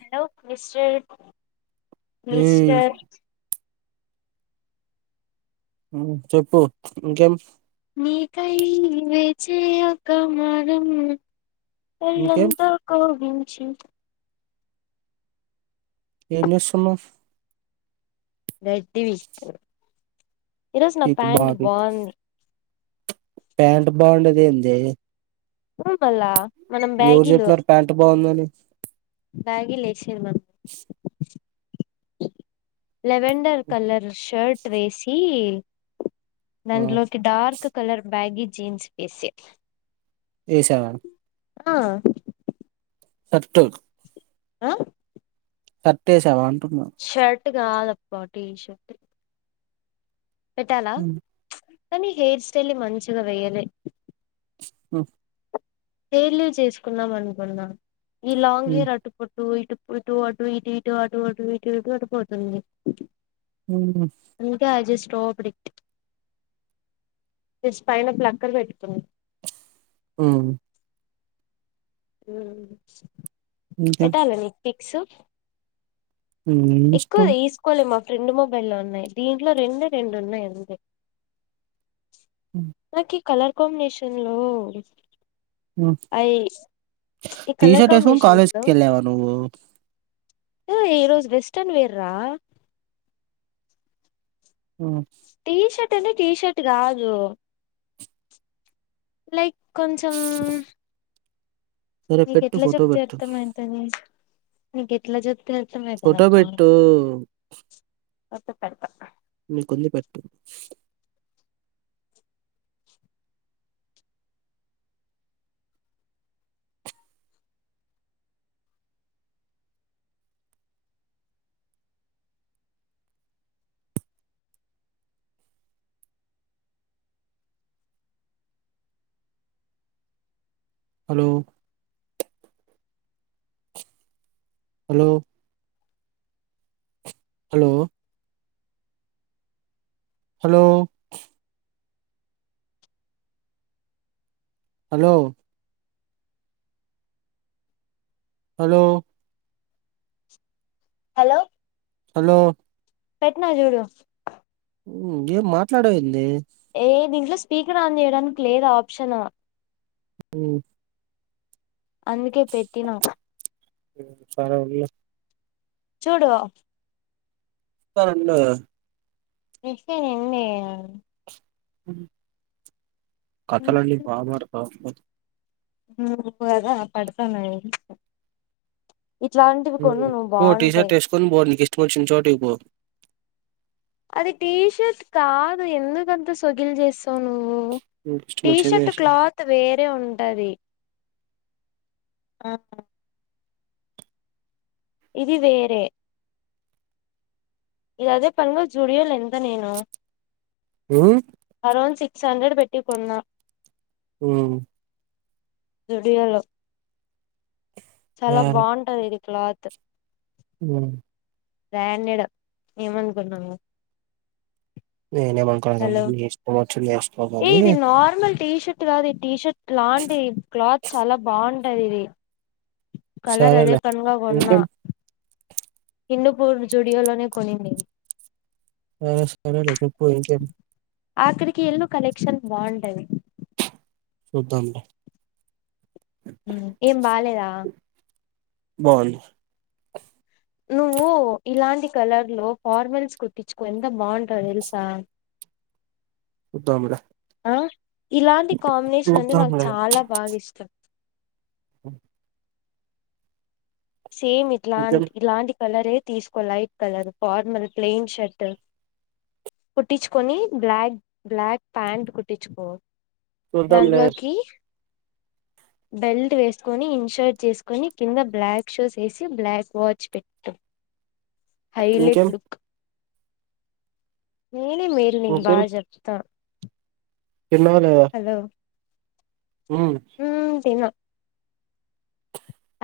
Hello mister ఏయ్ mister చెప్పు ఇంకేం నీకై వేచయొక్క వరము ఇంకేం వళ్లంతా కొవ్వింగ్ కొంచెం ఏమి చేస్తున్నావ్ బ్రైట్ టీవీ ఈరోజు నా పీకు బా ప్యాంట్ పీకు బాగుంది ప్యాంట్ బాగుండేదేందె ఆ మల్ల ఎవరు చెప్పినన్నారు ప్యాంటు బాగుందని బ్యగిలే [unintelligible] లెవెండర్ కలర్ షర్ట్ వేసి ఆ దాంట్లోకి డార్క్ కలర్ బ్యాగీ జీన్స్ పీసే ఏసావ ఆ షర్టు ఆ షర్టు వేసావా అంటున్న కాదు అప్ప టీషర్ట్ పెట్టాలా ఉమ్ కానీ హెయిర్ స్టైలే మంచిగా వేయాలే ఓహో హెయిర్ లివ్ చేసుకుందాం అనుకున్నా ఈ లాంగ్ ఉమ్, హెయిర్ అటుపుట్ ఇటు ఇటు ఇటు అటు ఇటు ఇటు అటు అటు ఇటు ఇటు అటు పోతుంది ఉమ్, అందుకే కట్ చేస్ సూపర్ హిట్ ప్లస్ పైన ప్లక్కర్ పెట్టుకున్న ఆ ఊ ఇంకేం [unintelligible] సో ఉ ఇష్టం రెండు మొబైల్లు ఉన్నాయి. దీంట్లో రెండే రెండు ఉన్నాయి. అంతే ఉమ్, నాకి కలర్ కాంబినేషన్ లో హ్ అయి ఈ కలర్ టీషర్ట్ వేసుకని కాంబినేషన్ కాలేజ్ కి వెళ్ళావా నువ్వు ఉ ఈ రోజు వెస్టర్న్ వేర్ రా ఉమ్, టీషర్ట్ అంటే టీషర్ట్ కాదు లైక్ కొంచెం సరే నీకు పెట్టు ఎట్లా ఫోటో చెప్తే పెట్టు అర్థమయి తది నీకు ఎట్లా చెప్తే ఆ ఫోటో పెట్టు ఒకే పెడతా నీకుంది పెట్టు hello hello hello hello hello hello hello hello పెట్టిన చూడు హ్ ఏం మాట్లాడవా ఏందీ ఏ దీంట్లో స్పీకర్ ఆన్ చేయడానికి లేదు. ఆప్షన్ హ్ అందుకే పెట్టిన [unintelligible] చూడు సూపర్ ఉన్నది గాధ ఇస్తే [unintelligible] హ్ కథలన్నీ బాగా మాట్లాడుతావ్ నువ్వు గాదా పడతాను ఇంకా పో టీ షర్ట్ ఏసుకొని పో నీకు ఇష్టం వచ్చినా చోటుకి పో అది టీషర్ట్ కాదు ఎందుకంత సొగిల్ చేస్ స్తవు నీకు ఇష్టం వచ్చింది టీషర్ట్ క్లాత్ వేరే ఉంటది. ఆ ఇది వేరే ఇదదే పనులు జూడియోలు ఎంత నేను హరోన్ సి సంకడి పెట్టి కొన్నా హమ్ జూడియోలో చాలా బాగుంటది ఇది క్లాత్ అమ్ బ్రాండెడ్ ఏమనుకున్నావో నేనేమనుకున్నానమ్మ హలో నీ ఇష్టం వచ్చింది వేసుకో ఏ గాని ఇది నార్మల్ టీషర్ట్ కాదు టీషర్ట్ లాంటి క్లాత్ చాలా బాగుంది గుంటదిది కలర్ అదే సరేలే పన్గా కొన్నా ఇంకేం హిందూపూర్ జూడియోలోనే కొనింది ది హ సరేలే చెప్పు ఇంకేం అక్కడికి ఎల్లు కలెక్షన్ బాగుంటది చూద్దాం లే ఇంకేం బాలేదా బాగుంది నువ్వు ఇలాంటి కలర్ లో ఫార్మల్స్ కుట్టించుకో ఎంత బాగుంటావో తెలుసా చూద్దాం లే ఆ ఇలాంటి కాంబినేషన్ అంటే నాకు చాలా బాగా ఇష్టం అమ్ సేమ్ ఇంకేం ఇట్లాంటి ఇలాంటి కలర్ తీసుకో light colour formal plain shirt కుట్టించుకొని బ్లాక్ బ్లాక్ ప్యాంట్ కుట్టించుకో నల్గ్ చూద్దాంలే లోకి బెల్ట్ వేసుకొని ఇన్షర్ట్ చేసుకొని కింద బ్లాక్ షూసేసి బ్లాక్ వాచ్ పెట్టు హైలెట్ ఇంకేం లుక్ నేనే మేల్ నీకు బా ఇంకేం జెప్తా తిన్నావ లేదా ఉమ్ మ్మ్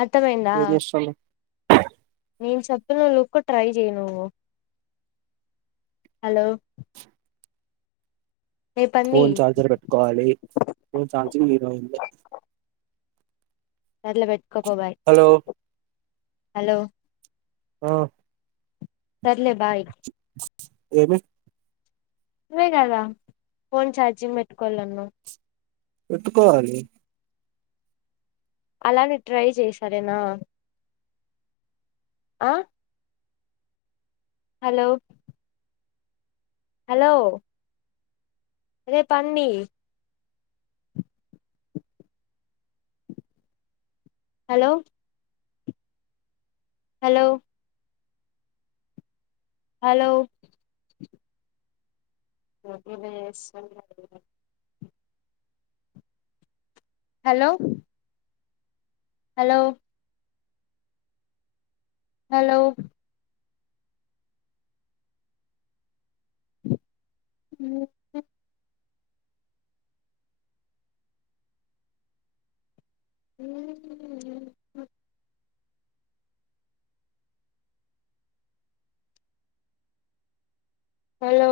అర్ధమైందా ఏం ఆ చేస్తున్నావ్ నేను చెప్పిన లుక్ ట్రై చెయ్ నువ్వు హలో రేపన్నీ ఫోన్ ఛార్జర్ పెట్టుకోవాలి ఫోన్ ఛార్జింగ్ లేదు మా ఇంట్లో సర్లే పెట్ కబొ బాయ్ హలో హలో ఆ సర్లే బాయ్ ఏమి నువే కదా ఫోన్ ఛార్జింగ్ పెట్టుకోల్లన్నావ్ పెట్టుకోవాలి అలానే ట్రై చేయ్ సరే నా ఆ హలో హలో రే పంది hello hello hello [unintelligible] hello hello hello మ్మ్ [unintelligible] హలో